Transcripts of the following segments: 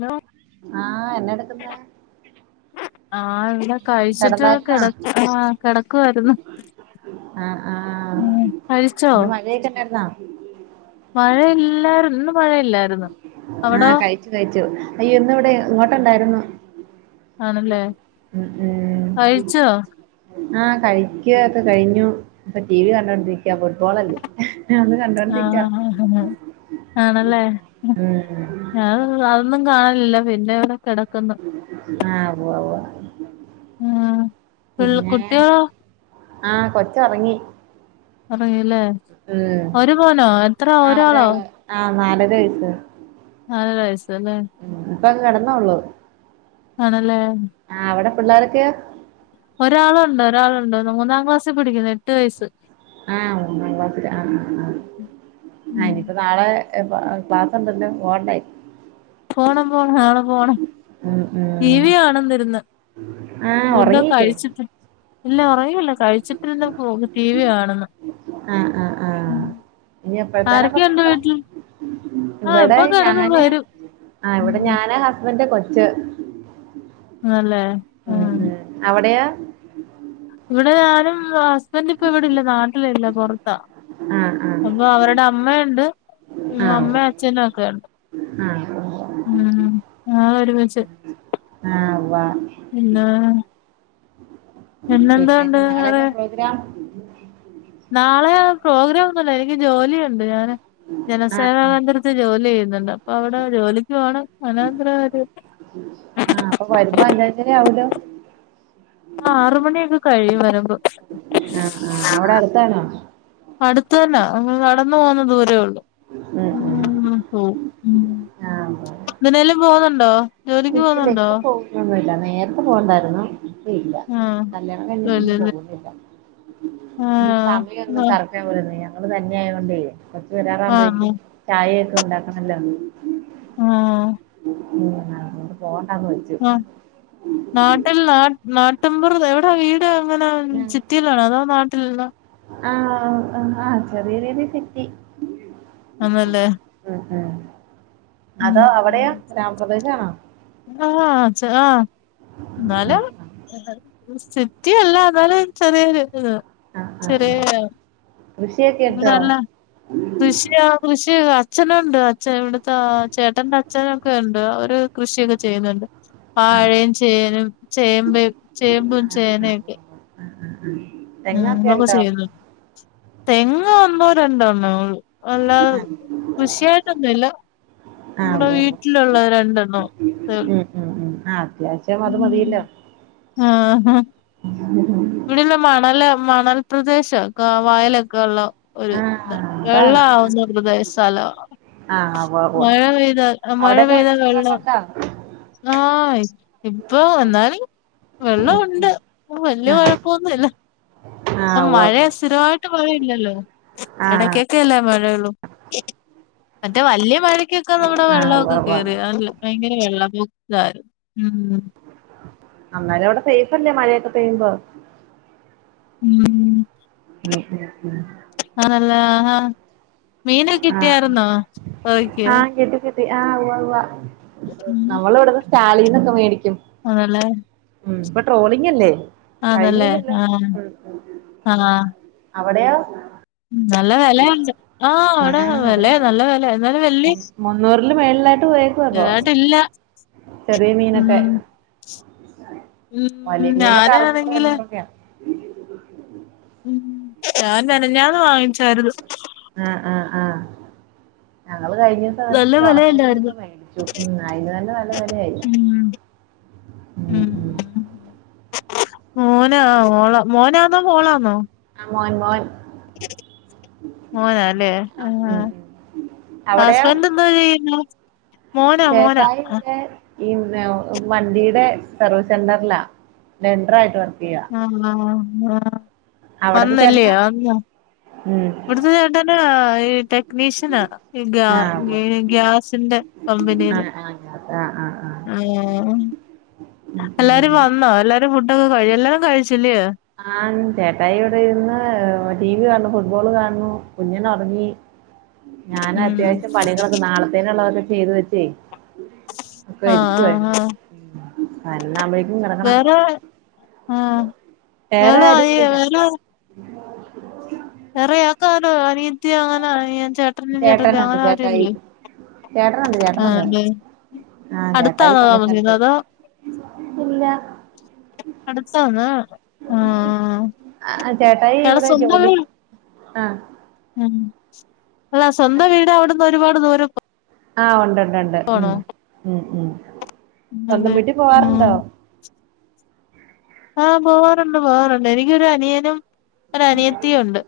Hello. ആഹ് എന്നെ എടുക്കുന്നു. ആഹ് ഇവിടെ കഴിച്ചിട്ട് കെടന്നായിരുന്നോ കിട കിടക്കുവായിരുന്നു. ആഹ് ആഹ് കഴിച്ചോ ഇന്ന് മഴയൊക്കെയുണ്ടായിരുന്നാ? മഴയില്ലായിരു ഇന്ന് മഴയില്ലായിരുന്നു. അവിടോ? ആഹ് കഴിച്ചു അയ്യോ ഇന്ന് ഇവിടെ ഇങ്ങോട്ടുണ്ടായിരുന്നു. ആണല്ലേ ഉംഉം കഴിച്ചോ ആഹ് കഴിക്കുക ഒക്കെ കഴിഞ്ഞു. ഇപ്പൊ ടി വി കണ്ടോണ്ടിരിക്കയാ. ഫുട്ബോളല്ലേ? അത് കണ്ടോണ്ടിരിക്ക ആഹ്ആഹ് ആണല്ലേ? ഉംഹ് ഞാൻ അതൊന്നും കാണലില്ല. പിന്നെവിടെ കിടക്കന്ന്. ആഹ് പോവാ. ആഹ് പിൾ പിന്നെ കുട്ടികളോ ആഹ് കൊച്ച്ഉറങ്ങി. ഉറങ്ങിയല്ലേ ഒരു മോനോ? എത്ര ആഹ് ഒരാളോ? ഒരാള് ആഹ് നാലര വയസ്സ്. നാലര വയസല്ലേ? ഉം. ഇപ്പംകിടന്നേ ഉള്ളൂ. ആണല്ലേ? ആഹ് അവിടെ പിള്ളോരൊക്കെയോ? ഒരാളുണ്ട് ഒരാളുണ്ട് മൂന്നാം ക്ലാസ്സിൽ പഠിക്കുന്നു. എട്ട് വയസ്സ്. ആഹ് മൂന്നാം ക്ലാസിലാ ആഹ് ആഹ് ആ ഉം ഇനിയിപ്പം നാളെ ക്ലാസ് ഉണ്ടല്ലോ? പോണ്ടേ? പോണം പോണം നാളെ പോണം. ഉംഹ് ടിവി കാണുന്ന് ഇരുന്ന്. ആഹ് ഫുഡ് ഒക്കെ ഉറങ്ങീല്ലേ കഴിച്ചിട്ട്. ഇല്ല ഒറയുല്ല കഴിച്ചിട്ട് ഇരുന്ന് ടി വി കാണുന്ന ആഹ് ആ് ആഹ ഇനി എപ്പഴത്തേന അപ്പ ആരൊക്കെയുണ്ട് കിടക്കണ വീട്ടിൽ ആഹ് ഇവിടെ ഇപ്പൊ കെടക്കും ഞാന് വരും ആ ഇവിടെ ഉം ഞാന് ഹസ്ബൻഡ കൊച്ച് ആല്ലേ. ഉ ഉം അവിടെയാ ഇവിടെ ഞാനും ഹസ്ബൻഡ ഇപ്പൊ ഇവിടെല്ല നാട്ടിലല്ല പുറത്താ ആഹ് ആഹ് അപ്പൊ അവരുടെ അമ്മയുണ്ട് അമ്മയും അച്ഛനും ഒക്കെണ്ട് ആം ഉം ആഹ് ഒരുമിച്ച് ആഹ വ പിന്നാ. പിന്നെന്താണ്ട് അടെ ഗിറ നാളെ പ്രോഗ്രാം ഒന്നുമല്ല എനിക്ക് ജോലിയ ഉണ്ട് ഞാന് ആഹ് ജനസേവാ ആഹ് കേന്ദ്രത്തിൽ ജോലി ചെയ്യുന്നുണ്ട് അപ്പൊ അവിടെ ജോലിക്ക് പോണം മനോന്തര കാര്യ ആഹ് അപ്പൊ വരുമ്പോ അഞ്ച് അഞ്ചര ആവൊലോ ആറുമണിയൊക്കെ കഴിയും വരുമ്പോ ആഹ് ആഹ് അവിടെ അടുത്താണോ അടുത്തതന്നെ അ നടന്നു പോകുന്ന ദൂരേള്ളൂ. ഉം ഉ ഉം ഹഓ ഉ ആഹ് എന്തിനേലും പോകുന്നുണ്ടോ ജോലിക്ക് ഇല്ലല്ല പോകുന്നുണ്ടോ ഇപ്പോ പോകൊന്നു ഇല്ല നേരത്തെ പോകണ്ടായിരുന്നു. ഇല്ല ഇല്ല ആഹ് കല്യാണം കഴിഞ്ഞ് ജോലിയല്ലേ പോകുന്നില്ല ആഹ് സമയമൊന്നും കറ ഞങ്ങൾ തന്നെ ആയ കൊണ്ടേ ബസ് വരാറാകുമ്പോ ആഹ് ചായയൊക്കെ ഉണ്ടാക്കണല്ലോ ആഹ് ഉം അത് കൊണ്ട് പോകണ്ടാന്ന് വെച്ചു. ആ നാട്ടിൽ നാ നാട്ടമ്പുറ എവിടാ വീട് വീട് എങ്ങനെ ചിത്തീലനോ അതോ നാട്ടിലല്ല ആഹ ആഹ ചെറിയ ചെറിയ സിറ്റി ആന്നല്ലേ ഉം ഉം ഉം അതോ അവിടെയോ ഗ്രാമപ്രദേശ ആണോ ആഹ് ച്ച ആഹ്. ന്നാലും ആഹ് ആഹ് സിറ്റിയല്ല ന്നാലും ചെറിയൊരു ഇത്. ആഹ് ആഹ് ആഹ് ചെറ്യോ കൃഷിയൊക്കെ ഉണ്ടോ തല്ല. കൃഷിയാ കൃഷി അച്ഛനുണ്ട് അച്ഛ ഇവിടത്തെ ചേട്ടൻന്റ ച്ഛനൊക്കെ ണ്ട് അവര്. കൃഷിയൊക്കെ ചെയ്യുന്നുണ്ട് ആഹ് വാഴയും ചേനയും ചേമ്പ ചേമ്പും ചേനയുംക്കെ. ഉം ഉം ഉം. ഉം തൊക്കെ ചെയ്തു തെങ് ഒന്നോ രണ്ടോണ്ണം ള്ളൂ. അല്ലാതെ ആഹ് കൃഷിയായിട്ടൊന്നുല്ല. ആഹ് മ്മുടെ ഉവ്വ് ഉവ്വ് വീട്ടിലുള്ളത് രണ്ടെണ്ണോ സെ. ഉം ഉം ഉം ആ അത്യാവശ്യം അത് മതിയില്ലോ. ആ ഇവിടെല്ല മണല് മണൽപ്രദേശംക്ക വായലൊക്കെള്ള. ഒരു ആ ദ അതാണ് വെള്ളാവുന്നെ [unintelligible] ദയ സ്ഥല. ആ ആ ഉവ്വ ഉവ്വ മഴ പെയ്താൽ അ മഴ അവിടെയൊക്കെ പെയ്താൽ വെള്ളം കേറാറുണ്ടോ ആയ്. പ്പൊ എന്നാലി വെള്ള ഉണ്ട് വല്ല്യ ആ കൊഴപ്പൊന്നുല്ല. ആ സം ഉവ്വ മഴ ഉവ്വ സ്ഥിരമായിട്ട് മഴയില്ലല്ലോ ആ ഇടക്ക ക്കെല്ലേ മഴയളും മറ്റേ വല്ല്യ മഴക്കൊക്കെ നമ്മടെ ആ ഉവ്വ വെള്ളക്കെ ഉവ്വ കേറിയാണല്ലോ. ഭയങ്കര വെള്ള പൊത്താര് ഉം. അന്നേരവിടെ സേഫല്ലേ മഴയൊക്കെ പെയ്യുമ്പോ. ഉം. [inaudible] ആണല്ല ഹ മീന ആ കിട്ടിയിര്ന്നോ ഒഴക്ക്. പി ആഹ് ഉവ്വ ഉവ്വ ഉം നമ്മളിവിടന്ന് സ്റ്റാലീന്നൊക്കെ മേടിക്ക്യും. ആണല്ലേ. ഉം പ്പ ട്രോളിങല്ലേ അതല്ലേ കഴിഞ്ഞില്ലല്ലോ ആഹ് ഉം ഉം ഉം. ആഹ് അവടെയോ. നല്ല വെലയുണ്ട് ആഹ് ആ അവിടെ അതെ വെലെ അതെ നല്ല വെലെ ന്നാലും വെള്ളി. മുന്നൂറില് മേളിലായിട്ട് പോയേക്കുവാ ഇപ്പൊ ഇതായിട്ടില്ല ചെറിയ മീനൊക്കെ ഉം. വലിയ ഉം മീനൊക്കെ അറുന്നൂറ് ഞാനാണെങ്കില്. എണ്ണൂറൊക്കെയാ ഉം ഞാൻ മെനെഞ്ഞാന്ന് വാങ്ങിച്ചായിര്ന്നു. ആഹ് ആഹ് ആഹ് ഞങ്ങള് കഴിഞ്ഞു. നല്ല വേട്ച്ച്ട്ട് വെലയല്ലായിരുന്നോ ഉണക്കമീനൊക്കെ മേടിച്ചു ഉം അയിന് തന്നെ നല്ല വെലയായി. ഉം ഉം. മോനാ ഓള മോനാന്നോ മോളാന്നോ. ആഹ് മോൻ മോൻ. മോനാല്ലേ ഉം ആഹ്. ഉം അവിടെയോ ഹസ്ബൻഡ് എന്താ ചെയ്യുന്നു മോന മോന. ചേട്ടായി ഇവിടെ ഈ മെവു വണ്ടിടെ സർവീസ് സെന്റർലാ ലെന്ററായിട്ട് വർക്കെയ്യാ. ആഹ് അവിടത്തെ വന്നല്ലേ ചേട്ടനോ അന്ന് ഉം ഇവിട്ത്തെ ചേട്ടൻ. നാഹ് ഈ ട്ടെ നീഷ്യനാണ് ഈ ഗ്യാ ആഹ് ഉവ്വ് ഏ ഗ്യാസിന്റെ കമ്പനിയില്. ആഹ് ആഹ് ഞാത ആഹ് ആഹ്. അയ്യോഹ്. ഉം അല്ലാരും ഉം വന്നോ എല്ലാരും ഫുഡൊക്കെ കഴു എല്ലാരും കഴിച്ചില്ലേ. ആഹ് ചേട്ടായി ഇവിടെ ഇരുന്ന് ടി വി കാണുന്നു ഫുട്ബോള് കാണുന്നു കുഞ്ഞൻ ഓർങ്ങി. ഉം ഞാനത്യാവശ്യം പണികളൊക്കെ നാളത്തേന്ള്ളതൊക്കെ ചെയ്തു വെച്ചേ. ആഹ് ആഹ് ആഹ്. പതിനൊന്ന് ആകുമ്പോഴേക്കും കട വേറെ ആഹ്. വേറെ എവിടാ ആരും ഈ ഇവിടില്ല. വേറെയാക്കാലോ അനീയത്തി അങ്ങനെ അനിയൻ ചേട്ടനും ചേട്ടത്തി ചേട്ടനുണ്ട് അങ്ങനെ ചേട്ടായി ആരുല്ലേ ചേട്ടനുണ്ട് ആഹ് ചേട്ടനുണ്ട് ലെ ആ ചേട്ടായി അടുത്താണോ പണി താമസിക്കുന്നെ സ്ഥലത്ത് അതോ ഇല്ല അടുതാണോ ആഹ് ഇയാള് സ്വന്തം വീ ആഹ് ഉം അല്ല സ്വന്തം വീട് അവിടന്ന് ഒരുപാട് ദൂരം പോ ആഹ് ഉണ്ട് ണ്ട് ണ്ട് ഉം ഉം ഉം സ്വന്തം അതെ വീട്ടി ഉം പോവാറുണ്ടോ ആഹ് പോവാറുണ്ട് പോവാറുണ്ട് എനിക്കൊരു അനിയനും ഒരനിയത്തിയുണ്ട്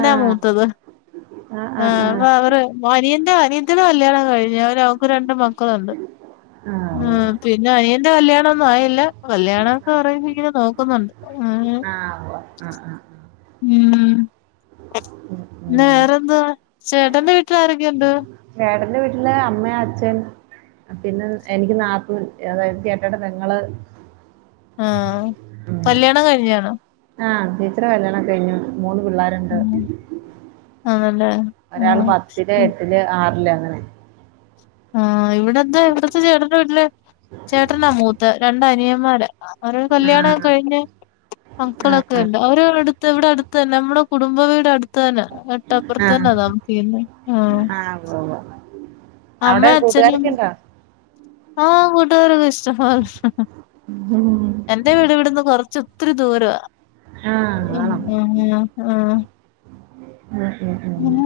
ആ മൂത്തത് ആ ആ ആഹ് ആ അപ്പൊ അവര് അനിയന്റെ അനിയത്തിടെ കല്യാണം കഴിഞ്ഞ് അവര് അവൾക്ക് രണ്ട് മക്കളുണ്ട് ആ ഉവ്വ്. ആ ഉവ്വ്. ആഹ് പിന്നെ അനിയന്റെ കല്യാണം ഒന്നും ആയില്ല കല്യാ പറയുമ്പോ ഇങ്ങനെ നോക്കുന്നുണ്ട് ഉം ആ ആ ആ മ് ഉം പിന്നെ ഉം വേറെന്താ ചേട്ടന്റെ വീട്ടിൽ ആരൊക്കെയുണ്ട് ചേട്ടന്റെ വീട്ടില് അമ്മ അച്ഛൻ പിന്നെ എനിക്ക് നാത്തൂൻ അതായത് ചേട്ടായിടെ പെങ്ങള് ആഹ് കല്യാണം കഴിഞ്ഞാണോ ആഹ് ചേച്ചിടെ കല്യാണം ഒക്കെ കഴിഞ്ഞു മൂന്ന് പിള്ളാരുണ്ട് ഉം ആണല്ലേ ഒരാള് ആഹ് പത്തില് എട്ടില് ആറില് അങ്ങനെ ആഹ് ഇവിടെത്തെ ഇവിടത്തെ ചേട്ടന്റെ വീട്ടില് ചേട്ടനാ മൂത്തത് രണ്ടനിയന്മാര അവരുടെ ആ കല്യാണം ഒക്കെ കഴിഞ്ഞ് ആ മക്കളൊക്കെ ഉണ്ട് അവരു അടുത്ത് ഇവിടെ അടുത്ത് തന്നെ നമ്മുടെ കുടുംബവീട് അടുത്ത് ടുത്തന്നെ തോട്ടപ്പുറത്തുന്നെ താമസിക്കുന്നേ ആഹ് അഹ് ഉവ്വ വ്വ അവിടെ അമ്മയും അച്ഛനും കൂട്ടുകാരക്കെ ഇണ്ട ആഹ് കൂട്ടുകാരൊക്കെ ഇഷ്ടംപോലെ ഉം എന്റെ വീട് ഇവിടുന്ന് കൊറച്ച് ഇത്തിരി ദൂരവാ ആ ഉം ആണോ ഉം അഹ് ആഹ് ഉം ഉം ഉം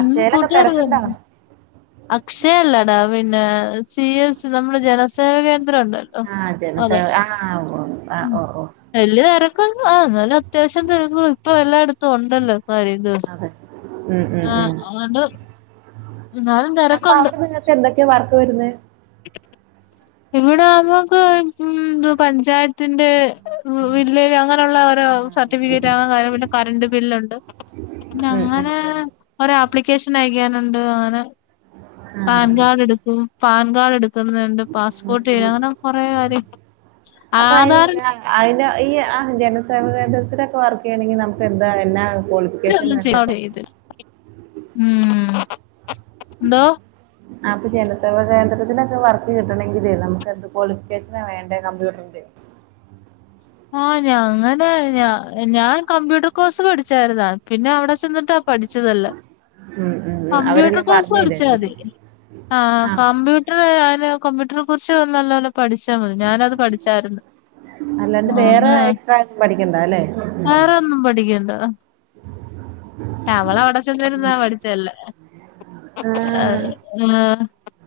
അക്ഷയയിലൊക്കെ തെരക്കിണ്ടോ അക്ഷയ അല്ലടാ പിന്നെ സി എസ് നമ്മുടെ ജനസേവ കേന്ദ്രം ഉണ്ട് ആഹ് ജനസേവ ആഹ് ഉവ്വ ആഹ് ഓ ഓ വലിയ തിരക്കുണ്ട് ആഹ് എന്നാല് അത്യാവശ്യം തിരക്കും ഇപ്പൊ എല്ലായിടത്തും ഉണ്ടല്ലോ കാര്യ ണ്ട് അതെ ഉം, ഉം, ആഹ് ഉം. അതുണ്ട് എന്നാലും തെരക്കുണ്ട് പ്പോ എന്തൊക്കെയ വർക്ക് വരുന്നെ ഇവിടെ നമ്മക്ക് ഈ തു പഞ്ചായത്ത് ത്തിന്റെ വില്ലേജ് അങ്ങനെയുള്ള ഓരോ ഉം ഉം സർട്ടിഫിക്കറ്റ് അഹ് കാര്യം പിന്നെ കറണ്ട് ബില്ലുണ്ട് പിന്ന അങ്ങനെ ഉം ഒരാപ്ലിക്കേഷൻ അയക്കാനണ്ട് അങ്ങനെ പാൻ കാർഡ് എടുക്കും പാൻ കാർഡ് എടുക്ക എടുക്കുന്നുണ്ട് പാസ്പോർട്ട് അങ്ങനെ കൊറെ കാര്യം അപ്പൊ അതിന് ആധാറി അതിന് ഈ ആഹ് ജനസേവക കേന്ദ്രത്തിലൊക്കെ വർക്ക് ചെയ്യണെങ്കിൽ നമുക്ക് എന്താ എന്നാ ക്വാളിഫി [inaudible] ഉം എന്തോ [inaudible] അപ്പൊ ജനസേവക കേന്ദ്രതത്തിനൊക്കെ വർക്ക് കിട്ടണെങ്കില് നമുക്ക് എന്ത് ക്വാളിഫിക്കേഷന വേണ്ടേ കമ്പ്യൂട്ടറിന്റെയോ ആഹ് ഞാങ്ങനെ ഞ ഞാൻ കമ്പ്യൂട്ടർ കോഴ്സ് പഠിച്ചാരുന്നത പിന്നെ അവിടെ ചെന്നിട്ട് അഹ് പഠിച്ചതല്ല ഉം ഉം ഉം കമ്പ്യൂട്ടർ അവരെല്ലാം കോഴ്സ് പറഞ്ഞു പഠിച്ചാ മതി തരുവായിരിക്കും അല്ലേ ആഹ് ആ കമ്പ്യൂ ട്ടർ ഞാന് കമ്പ്യൂട്ടറെ കുറിച്ച് നല്ലോലെ പഠിച്ചാമതി ഞാനത് പഠിച്ചാരുന്നു അല്ലാണ്ട് അഹ് വേറെ ലെ എക്സ്ട്രാ ഒന്നും പഠിക്കണ്ട അല്ലേ വേറെ ഒന്നും പഠിക്കണ്ട ട്ടവള് അവിടെ ചെന്നിരുന്നാ പഠിച്ചെ എല്ലാം ആഹ് അഹ്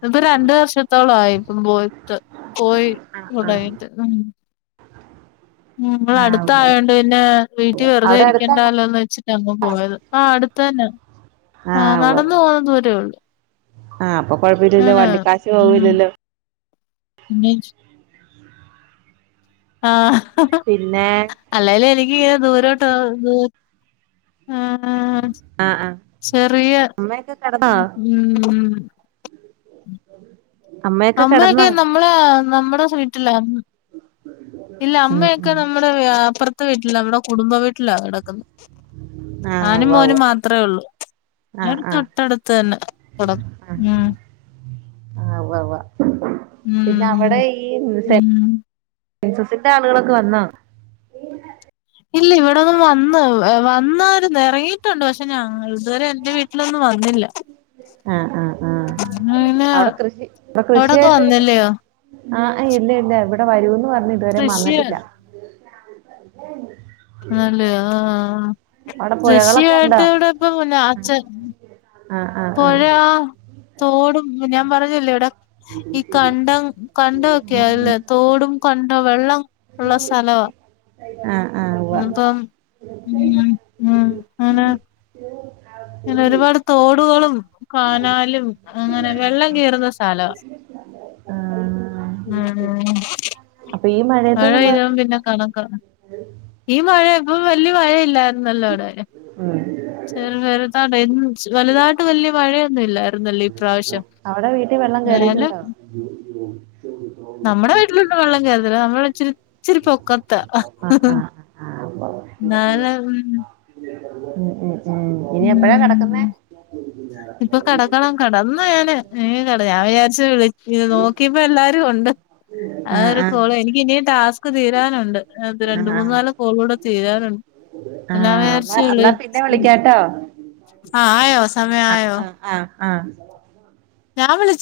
ഇത് രണ്ട് വർഷത്തോളായി ഇപ്പം പോയിട്ട് പോയി ആഹ് തുടങ്ങീട്ട് ഉം ഉം ഇവിടെ ആഹ് ഉവ്വ് ഉവ്വ് അടുത്തായോണ്ട് പിന്നെ വീട്ടി വെറുതെ അവിടെ അടുത്താണോ ഇരിക്കണ്ടാല്ലോന്ന് വെച്ചിട്ട അപ്പ പോയത് ആഹ് അടുത്തന്നെ ആഹ് ഉവ്വ് നടന്ന് ഉവ്വ് പോവാൻ ദൂരോള്ളു ആഹ് അപ്പൊ [unintelligible] വണ്ടിക്കാശ് ഉം പോവൂല്ലല്ലോ [inaudible] ആഹ് പിന്നെ അല്ലെലു എനിക്ക് ദൂരോട്ട ആഹ് ആഹ് ആഹ് ചെറിയ അമ്മയൊക്കെ കെടന്നോ [unintelligible] [inaudible] അമ്മയൊക്കെ നമ്മളെ നമ്മുടെ വീട്ടിലാരുന്ന ഇല്ല ഉം അമ്മയൊക്കെ ഉം നമ്മുടെ അപ്പുറത്ത വീട്ടില അവിടെ കുടുംബ വീട്ടിലാ കടക്കുന്ന ആഹ് ഞാനും ഉവ്വ ഉവ്വ മോനും മാത്രെ ഉള്ളൂ ആഹ് [unintelligible] ആഹ് തൊട്ടാടുത്ത് തന്നെ കുടം ഉം ആഹ് ഉവ്വ ഉവ്വ പിന്നെ അവിടെ ഉം ഈ സെറ്റ ഉം സെൻസസിന്റെ ആളുകളൊക്കെ വന്നോ ഇല്ല ഇവിടെതാ വന്ന് വന്നാരുന്ന് ഇറങ്ങിയിട്ടുണ്ട് പക്ഷെ ഞങ്ങൾ ഇതുവരെ എന്റെ വീട്ടിലൊന്ന് വന്നില്ല ആഹ് ആഹ് ആഹ് [unintelligible] അവിടെ കൃഷി അവിടെ അവിടൊക്കെ കൃഷിയായിട്ട് വന്നില്ലയോ ആഹ് ഇല്ല ഇല്ല ഇവിട വരൂന്ന് പറഞ്ഞ് ഇതുവരെ കൃഷി വന്നിട്ടില്ല ആന്നല്ലയോ ആഹ് ആഹ് അവിടെ പുഴകളൊക്കെ ഉണ്ടോ കൃഷിയായിട്ട് ഇവിടെ ഇപ്പം അച്ഛൻ ആഹ് ആഹ് പുഴ ആഹ് തോടും ഞാൻ പറഞ്ഞില്ലെട ഈ കണ്ടം കണ്ടൊ ഒക്കെ ആയി അല്ലെ തോടും കണ്ട വെള്ളം ഉള്ള സലവ ആഹ് ആഹ് ഉവ്വ ഇന്ന് പ്പം ഉം [unintelligible] [unintelligible] ഇങ്ങനെ ഒരുപാട് തോടുകളും കാനാലും അങ്ങനെ വെള്ളം കേറുന്ന സ്ഥലാ [inaudible] ആണോ അപ്പൊ ഈ മഴ മഴയത്തൊന്നും പെയ്ത കൊഴപ്പ പിന്നെ കണക്കാ ഈ മഴ ഇപ്പൊ വല്യയ മഴയില്ലായിരുന്നല്ലോ വിടെ ഉം [unintelligible] വലുതാട്ട് വലിയ മഴയൊന്നും ഇല്ലായിരുന്നല്ല അവിടെ വീട്ടിൽ വെള്ളം കേറിട്ടുണ്ടോ നമ്മടെ വീട്ടിലൊന്നും വെള്ളം കേറതില്ല നമ്മള ഇച്ചിരിച്ചിരി പൊക്കത്ത ആ ആ ആ നാളെ ഉം ഉം ഉം ഉം ഇനി എപ്പഴാ കിടക്കുന്നേ ഉം ഇപ്പൊ കടക്കണം കടന്ന് ഞാൻ കട ഞാൻ വിചാരിച്ച് വിളി നോക്കിയപ്പോ എല്ലാരും ഒണ്ട് ആ ആഹ് ഒര് ആ കോള് എനിക്ക് ഇനിം ടാസ്ക് ക്ക് തീരാനുണ്ട് ആ രണ്ട് ആ മൂന്നാല് കോളുടെ തീരാനുണ്ട് എല്ലാം വിചാരിച് വിളിച്ചു കേട്ടോ ആഹ് ആയോ സമയആയോ ആഹ് ആഹ് ഞാൻ വിളിച്ച്